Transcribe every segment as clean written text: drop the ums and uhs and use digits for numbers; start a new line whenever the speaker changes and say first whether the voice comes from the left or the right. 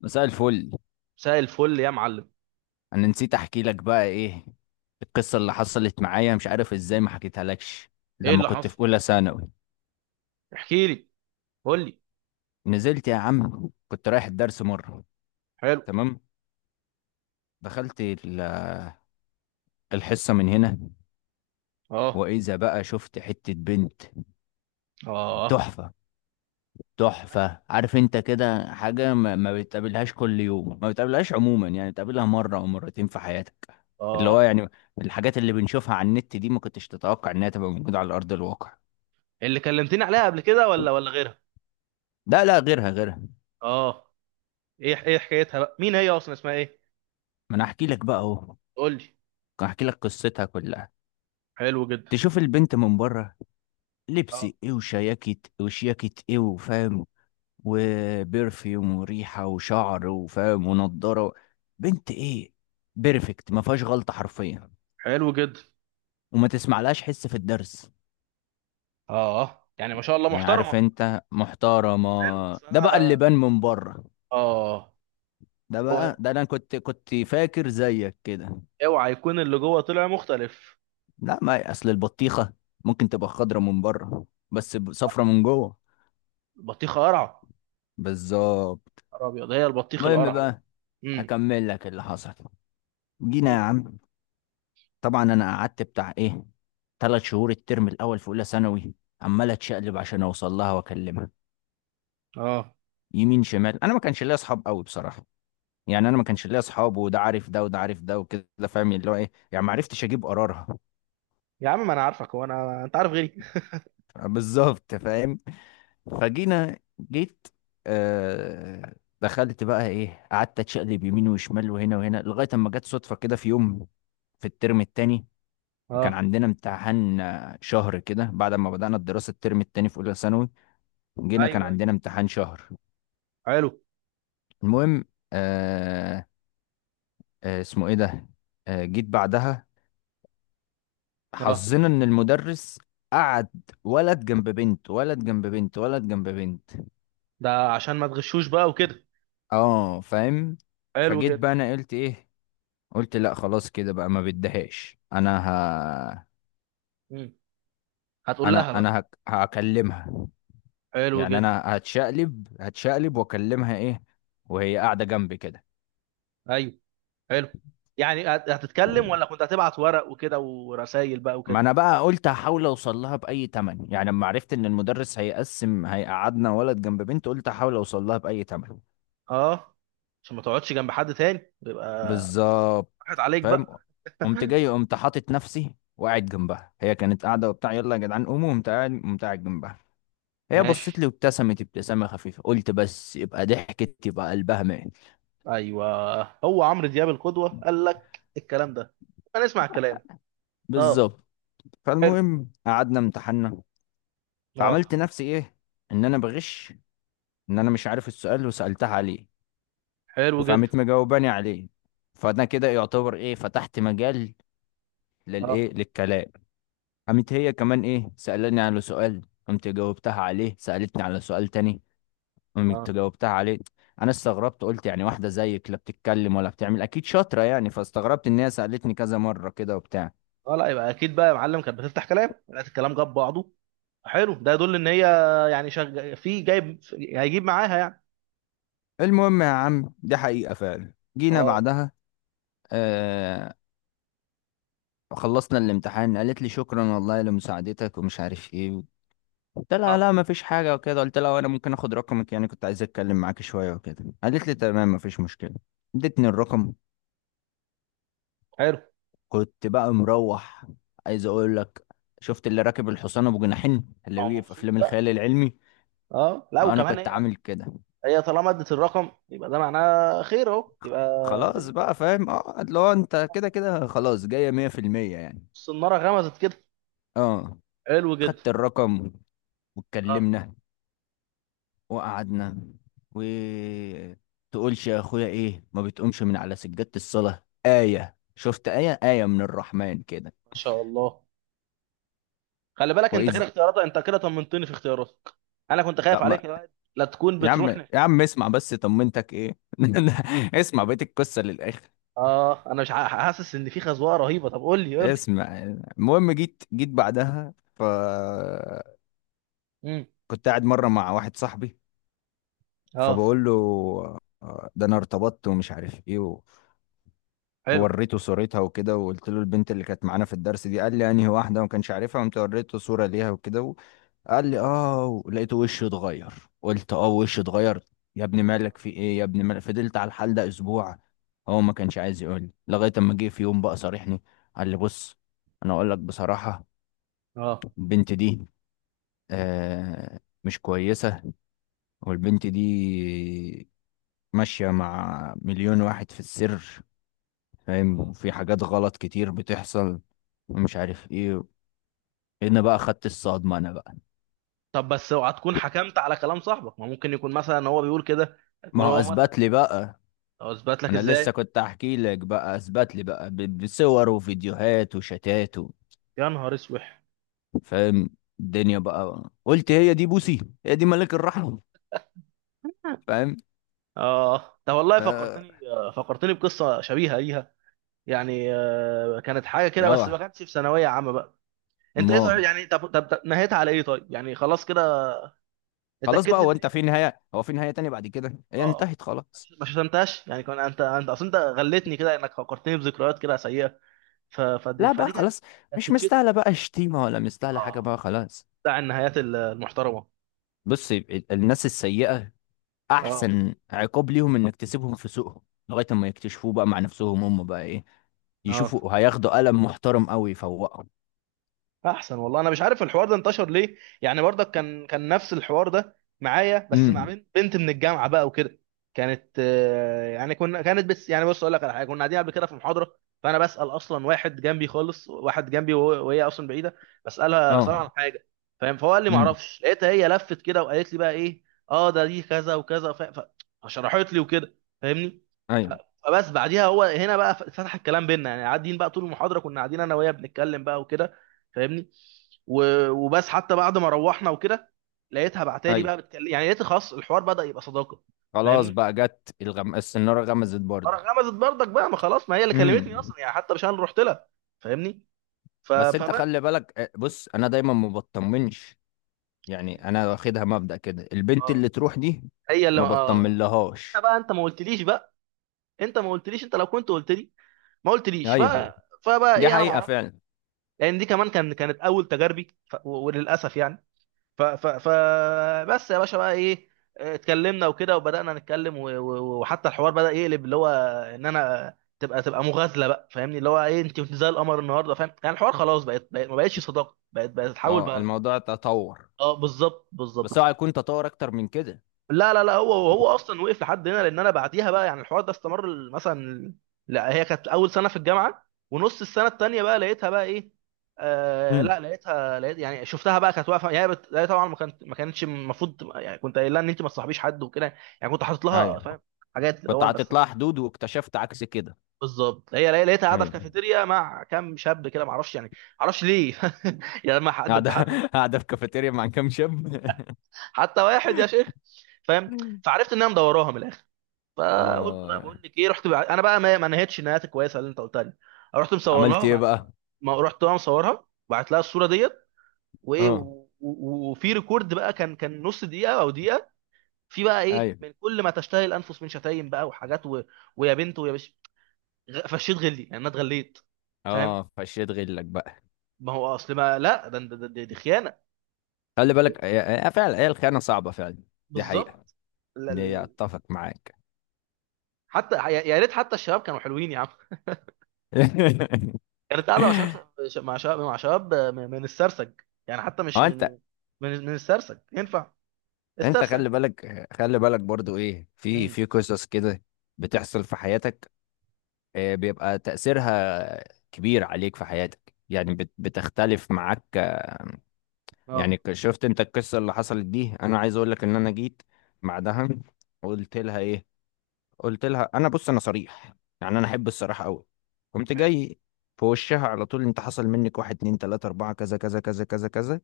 left: مساء الفل.
right: مساء الفل يا معلم.
left: انا نسيت احكي لك بقى ايه القصه اللي حصلت معايا، مش عارف ازاي ما حكيتها لكش.
right: ايه
left: لما
right: اللي
left: كنت
right: حصل؟
left: في اولى ثانوي
right: احكي لي. قول لي.
left: نزلت يا عم، كنت رايح الدرس مره.
right: حلو.
left: تمام، دخلت ال- الحصه من هنا
right: اه.
left: واذا بقى شفت حته بنت
right: اه.
left: تحفه. تحفه، عارف انت كده؟ حاجه ما بتقابلهاش كل يوم، ما بتقابلهاش عموما، يعني بتقابلها مره او مرتين في حياتك. اللي
right: اه،
left: هو يعني الحاجات اللي بنشوفها على النت دي ما كنتش تتوقع انها تبقى موجوده على ارض الواقع.
right: اللي كلمتني عليها قبل كده ولا غيرها؟
left: ده لا، غيرها غيرها.
right: اه. ايه ايه حكايتها بقى، مين هي اصلا، اسمها ايه؟
left: ما انا احكي لك بقى اهو،
right: قول لي.
left: احكي لك قصتها كلها.
right: حلو جدا.
left: تشوف البنت من بره، لبس
right: اه.
left: ايه وشياكت، وشياكت ايه وفاهم، وبرفيوم وريحه وشعر وفاهم ونضاره. بنت ايه؟ بيرفكت، ما فيهاش غلطه حرفيا.
right: حلو جدا.
left: وما تسمعلهاش حس في الدرس،
right: اه، يعني ما شاء الله
left: يعني عارف
right: محترمه.
left: انت، محترمه.
right: حلو، اصل
left: ده بقى اللي
right: انا.
left: بان من بره.
right: اه.
left: ده بقى،
right: هو
left: ده انا كنت فاكر زيك كده.
right: اوعى يكون اللي جوه طلع مختلف.
left: لا، ما اصل البطيخه ممكن تبقى خضره من بره بس
right: صح.
left: صفرة من جوه.
right: البطيخه قرعه.
left: بالظبط.
right: نهار ابيض، هي البطيخ
left: المهم
right: القرعه ده بقى.
left: بقى
right: امم.
left: اكمل لك اللي حصل. جينا
right: قول
left: يا
right: يا باشا.
left: عم، طبعا انا قعدت بتاع ايه، ثلاث شهور الترم الاول في اولى ثانوي عمال اتشقلب عشان اوصل لها واكلمها.
right: اه.
left: يمين شمال، انا ما كانش ليا اصحاب قوي بصراحه. يعني انا ما كانش ليا اصحاب، وده عارف ده وده عارف ده وكده، فاهم اللي هو ايه، يعني ما عرفتش اجيب قرارها.
right: يا عم ما انا عارفك، هو انا انت عارف غيري؟
left: بالظبط، فاهم. فجينا، جيت، آه دخلت بقى ايه، قعدت اتشقلب يمين وشمال وهنا وهنا لغايه اما جت صدفه كده في يوم، في الترم التاني كان
right: اه.
left: عندنا امتحان، شهر كده بعد ما بدأنا الدراسة الترم التاني في أولى ثانوي. جينا كان
right: ايوه ايوه.
left: عندنا امتحان شهر.
right: حلو.
left: المهم، آه اسمه إيه ده، جيت بعدها.
right: اه.
left: حظنا إن المدرس قعد ولد جنب بنت، ولد جنب بنت، ولد جنب بنت.
right: ده عشان ما تغشوش بقى وكده.
left: اه فاهم.
right: حلو
left: فجيت
right: جدا.
left: بقى انا قلت ايه، قلت لا خلاص كده بقى، ما بدهاش.
right: مم. هتقول لها بقى؟
left: هكلمها.
right: حلو
left: يعني
right: جدا.
left: انا هتشقلب هتشقلب واكلمها ايه وهي قاعده جنبي كده.
right: ايوه. حلو. يعني هتتكلم ولا كنت هتبعت ورق وكده ورسايل بقى
left: ما
right: وكده؟
left: انا بقى قلت هحاول اوصل لها باي تمن، يعني لما عرفت ان المدرس هيقسم هيقعدنا ولد جنب بنت قلت هحاول اوصل لها باي تمن.
right: اه، عشان ما تقعدش جنب حد تاني يبقى.
left: بالظبط،
right: راحت عليك
left: فاهم.
right: بقى.
left: قمت جاي، قمت حاطط نفسي وقاعد جنبها. هي كانت قاعده وبتاع يلا يا جدعان قوموا، قمت قاعد، قمت قاعد جنبها. هي بصت
right: ماشي.
left: لي وابتسمت ابتسامه خفيفه، قلت بس يبقى ضحكت يبقى قلبها مات.
right: ايوه، هو عمرو دياب القدوة قال لك الكلام ده؟ هنسمع الكلام. اه.
left: بالظبط.
right: حلو.
left: فالمهم قعدنا امتحنا. فعملت
right: اه.
left: نفسي ايه، ان انا بغش، ان انا مش عارف السؤال وسالتها عليه.
right: حلو جدا.
left: فقامت مجاوباني عليه. فانا كده يعتبر ايه، فتحت مجال
right: اه.
left: للايه، للكلام. قامت هي كمان ايه سالاني على سؤال، قمت جاوبتها عليه، سالتني على سؤال تاني، قمت
right: اه.
left: جاوبتها عليه. انا استغربت، قلت يعني واحده زيك لا بتتكلم ولا بتعمل، اكيد شاطره يعني. فاستغربت ان هي سالتني كذا مره كده وبتاع.
right: اه، لا يبقى اكيد بقى يا معلم، كانت بتفتح كلام لقيت الكلام جاب بعضه. حلو، ده يدل ان هي، يعني في جايب هيجيب معاها يعني.
left: المهم يا عم دي حقيقه فعلا. جينا
right: اه.
left: بعدها، آه خلصنا الامتحان. قالت لي شكرا والله لمساعدتك ومش عارف ايه. قلت لها لا
right: اه.
left: ما فيش حاجة وكده، قلت لها وانا ممكن اخد رقمك؟ يعني كنت عايز اتكلم معاك شوية وكده. قالت لي تمام ما فيش مشكلة، ادتني الرقم.
right: حلو.
left: كنت بقى مروح، عايز اقول لك، شفت اللي راكب الحصان ابو جناحين اللي
right: او
left: بيجي في
right: مبسوط
left: افلام
right: بقى.
left: الخيال العلمي؟
right: اه، لا
left: انا
right: وكمان
left: كنت
right: هي،
left: عامل كده.
right: هي طالما ادت الرقم يبقى ده معناه خير اهو يبقى.
left: خلاص
right: الدنيا.
left: بقى فاهم، اه اللي هو انت كده كده خلاص، جاية مية في المية يعني.
right: الصناره غمزت كده.
left: اه
right: حلو جدا.
left: خدت الرقم،
right: اه.
left: واتكلمنا، وقعدنا، و تقولش يا اخويا ايه ما بتقومش من على سجادة الصلاة. آية، شفت آية، آية من الرحمن كده.
right: ما شاء الله. خلي بالك، انت كده
left: وإذ،
right: اختياراتك، انت كده طمنتني في اختياراتك. انا كنت
left: لا
right: خايف
left: ما،
right: عليك يا واد لا تكون
left: يا عم
right: بتروح
left: يا عم اسمع بس طمنتك ايه. اسمع بقية القصة للآخر.
right: اه، انا مش حاسس ان في خزوقه رهيبه، طب قول لي قول لي.
left: اسمع. المهم جيت جيت بعدها، ف
right: امم.
left: كنت قاعد مرة مع واحد صاحبي.
right: اه.
left: فبقول له، ده انا ارتبطت ومش عارف ايه.
right: حلو.
left: ووريته صورتها وكده، وقلت له البنت اللي كانت معانا في الدرس دي. قال لي انهي واحده وما كانش عارفها. قمت وريته صوره ليها وكده، وقال لي اه، لقيته وشه اتغير. قلت اه وشه اتغير. يا ابني مالك؟ في ايه يا ابني مالك؟ فضلت على الحال ده اسبوع. هو ما كانش عايز يقول لي لغايه اما جه في يوم بقى صارحني. قال لي بص، انا اقول لك بصراحه،
right: اه.
left: البنت دي مش كويسه. والبنت دي ماشيه
right: اه.
left: مع مليون واحد في السر، فاهم،
right: آه.
left: وفي حاجات غلط كتير بتحصل ومش عارف ايه. هنا بقى
right: طب
left: خدت الصدمة انا بقى.
right: طب بس اوعى تكون حكمت على كلام صاحبك، ما ممكن يكون مثلا هو بيقول كده،
left: ما
right: يكون
left: هو
right: هو مثلا.
left: اثبت لي بقى،
right: او اثبت لك
left: انا لسه
right: ازاي؟
left: كنت احكي لك بقى، اثبت لي بقى بصور وفيديوهات وشتات و...
right: يا نهار اسوح.
left: فاهم. الدنيا بقى قلت هي دي بوسي، هي دي ملك الرحمة، فاهم.
right: اه، ده والله
left: ف
right: فكرتني، فكرتني بقصه شبيهه ليها. يعني كانت حاجه كده، بس ما
left: اه،
right: كانتش في ثانويه عامه بقى. انت ايه صحيح
left: ما
right: يعني، طب طب طب نهيتها على ايه طيب، يعني خلاص كده؟
left: خلاص بقى،
right: اتاكدت
left: هو
right: ان هي.
left: انت في نهاية، هو في نهاية تانية بعد كده هي
right: اه.
left: انتهت خلاص.
right: ما شتمتهاش يعني، كان انت اصل انت غلتني كده انك فكرتني بذكريات كده سيئه. فدي
left: لا بقى
right: فدي كانت،
left: خلاص،
right: كانت
left: مش
right: تتشتم.
left: مستاهلة بقى شتيمة ولا مستاهلة حاجة بقى
right: اه.
left: خلاص.
right: بتاع النهايات المحترمه.
left: بص الناس السيئة
right: اه.
left: احسن عقاب ليهم انك تسيبهم في سوقهم لغايه اما يكتشفوه بقى مع نفسهم هم بقى ايه،
right: اه.
left: يشوفوا هياخدوا قلم محترم قوي يفوقهم.
right: احسن والله، انا مش عارف الحوار ده انتشر ليه. يعني برضك كان نفس الحوار ده معايا، بس مع
left: امم،
right: بنت من الجامعه بقى وكده. كانت، يعني كانت بس، يعني بص اقول لك على حاجه، كنا قاعدين قبل كده في محاضره، فانا بسال اصلا واحد جنبي خالص، واحد جنبي، وهي اصلا بعيده.
left: اه،
right: بسالها عن حاجه. فاهم؟ فهو قال لي ما
left: امم،
right: اعرفش، لقيتها هي لفت كده وقالت لي بقى ايه. اه، ده دي كذا وكذا فشرحت لي وكده، فاهمني؟ ف-
left: ايوه
right: فبس بعديها هو هنا بقى فتح الكلام بينا، يعني قاعدين بقى طول المحاضره، كنا قاعدين انا وهي بنتكلم بقى وكده، فاهمني؟ وبس حتى بعد ما روحنا وكده لقيتها بعتالي
left: ايوه.
right: بقى بتكلم، يعني لقيت خلاص الحوار بدأ يبقى صداقه،
left: خلاص
right: فاهمني؟
left: بقى جت السناره غمزت
right: انا
left: برضه.
right: غمزت برضك بقى، ما خلاص، ما هي اللي كلمتني
left: امم.
right: اصلا يعني، حتى مش انا اللي رحت لها، فاهمني؟
left: بس انت
right: فبس.
left: خلي بالك، بص انا دايما ما بطمنش. يعني انا واخدها مبدأ كده، البنت
right: اه،
left: اللي تروح دي
right: هي اللي
left: ما
right: اه. أنا
left: بطمنلهاش.
right: بقى، انت ما قلتليش بقى، انت ما قلتليش، انت لو كنت قلت لي، ما قلتليش
left: ايوه
right: فبقى
left: دي
right: ايه، انا ما
left: حقيقه
right: اعرفش.
left: فعلا.
right: لان دي كمان كانت اول تجاربي، وللاسف يعني. ف ف ف بس يا باشا بقى ايه، اتكلمنا وكده وبدأنا نتكلم وحتى الحوار بدأ يقلب اللي هو ان انا تبقى مغازلة بقى، فاهمني؟ اللي هو ايه، انت كنت زي القمر النهارده، فاهم؟ يعني الحوار خلاص ما بقتش صداقة، بقت تحول
left: اه
right: بقى الحوار.
left: الموضوع تطور.
right: اه، بالظبط بالظبط.
left: بس هو هيكون تطور اكتر من كده.
right: لا لا لا، هو هو اصلا وقف لحد هنا، لان انا بعديها بقى يعني الحوار ده استمر مثلا. لا، هي كانت اول سنه في الجامعه، ونص السنه التانيه بقى لقيتها بقى ايه. آه
left: امم،
right: لا، لقيت يعني شفتها بقى، كانت واقفه، هي هي طبعا ما كانتش المفروض يعني كنت قايل لها ان انت ما تصاحبيش حد وكده. يعني كنت حاطط لها،
left: ايوه،
right: فاهم؟ حاجات تبقى
left: كنت
right: وان بس.
left: حاطط لها حدود واكتشفت عكس كده.
right: بالظبط، هي لقيتها قاعده في
left: ايوه،
right: كافيتيريا مع كام شاب كده، ما اعرفش، يعني ما اعرفش ليه. يعني ما حد انت
left: قاعدة
right: حتى،
left: قاعدة في كافيتيريا مع كام شاب.
right: حتى واحد يا شيخ، فاهم؟ فعرفت انها مدوراها من الاخر. فقلت بقى
left: اه
right: بقول لك ايه، رحت بقى انا بقى، ما نهيتش النهايات الكويسه اللي انت قلتها لي، رحت مصور لها
left: عملت ايه
right: وبعت
left: بقى؟
right: لها. ما رحت بقى مصورها وبعت لها الصوره ديت، وايه
left: اه
right: وفي ريكورد بقى، كان نص دقيقه او دقيقه، في بقى ايه
left: ايوه،
right: من كل ما تشتهي الانفس من شتايم بقى وحاجات ويا بنت ويا بش، فشيت غلي، يعني انا اتغليت، فاهم؟
left: اه فشيت غلك بقى.
right: ما هو اصل ما، لا ده دي خيانه.
left: خلي بالك، هي فعلا هي الخيانة صعبة فعلا. دي حقيقة.
right: بالظبط. لا-
left: دي هي،
right: ال-.
left: اتفق معاك.
right: حتى يا ريت حتى الشباب كانوا حلوين يا عم، كانت قاعده مع شباب، مع شباب، مع شباب من السرسج، يعني حتى مش
left: هو
right: من،
left: انت،
right: من من السرسج ينفع؟
left: انت
right: السرسج.
left: خلي بالك خلي بالك برضو ايه، في
right: امم.
left: في قصص كده بتحصل في حياتك.
right: اه.
left: بيبقى تأثيرها كبير عليك في حياتك. يعني بتختلف معاك،
right: اه.
left: يعني شفت انت القصة اللي حصلت دي؟ انا عايز اقول لك ان انا جيت بعدها قلت لها ايه، قلت لها انا بص انا صريح، يعني انا احب الصراحة قوي. قمت
right: حلو.
left: جاي في وشها على طول، انت حصل منك واحد اتنين تلاتة اربعة كذا كذا كذا كذا كذا.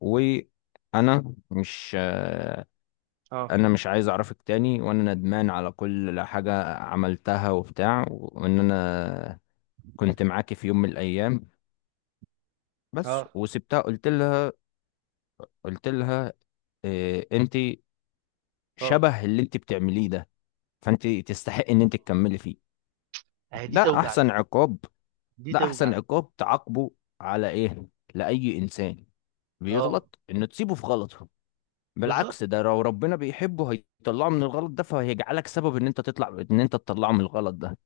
left: وانا مش
right: اه.
left: انا مش عايز اعرفك تاني، وانا ندمان على كل حاجة عملتها وبتاع، وان انا
right: مم.
left: كنت معاكي في يوم من الايام بس.
right: اه.
left: وسبتها، قلت لها، قلت لها، انت
right: اه.
left: شبه اللي انت بتعمليه ده، فانت تستحق ان انت تكملي فيه.
right: دي
left: ده
right: توجع دي،
left: احسن عقاب،
right: دي
left: ده
right: توجع
left: احسن
right: دي.
left: عقاب تعاقبه على ايه لاي انسان
right: اه،
left: بيغلط، ان تسيبه في غلطه.
right: بالظبط.
left: بالعكس ده لو ربنا بيحبه هيطلعه من الغلط ده، فهيجعلك سبب ان انت تطلع، ان انت تطلعه من الغلط ده.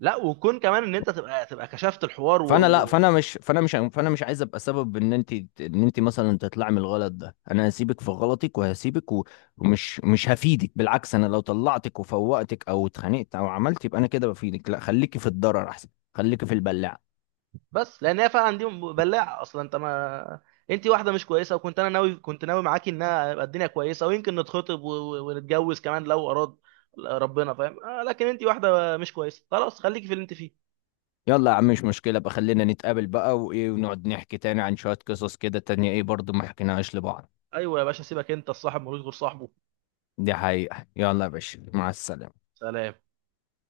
right: لا، وكون كمان ان انت تبقى، كشفت الحوار
left: فانا لا فانا مش فانا مش فانا مش عايز ابقى سبب ان انت، ان انت مثلا تطلعي من الغلط ده. انا هسيبك في غلطك، ومش مش هفيدك. بالعكس انا لو طلعتك وفوقتك او اتخانقت او عملت، يبقى انا كده بفيدك. لا خليكي في الضرر احسن، خليكي في البلاعه.
right: بس لان هي فعلا دي بلاعه اصلا، انت واحده مش كويسه، وكنت انا ناوي، كنت ناوي معاكي انها يبقى الدنيا كويسه، ويمكن نتخطب ونتجوز كمان لو اراد ربنا، فاهم؟ لكن انت واحده مش كويسه، خلاص خليكي في اللي انت فيه.
left: يلا يا عم مش مشكله بقى، خلينا نتقابل بقى وايه، ونقعد نحكي تاني عن شويه قصص كده تانية ايه برضو ما حكيناهاش لبعض.
right: ايوه يا باشا، سيبك، انت الصاحب ملوش غير صاحبه.
left: دي حقيقه. يلا يا
right: حبيبي.
left: باشا مع السلامه.
right: سلام.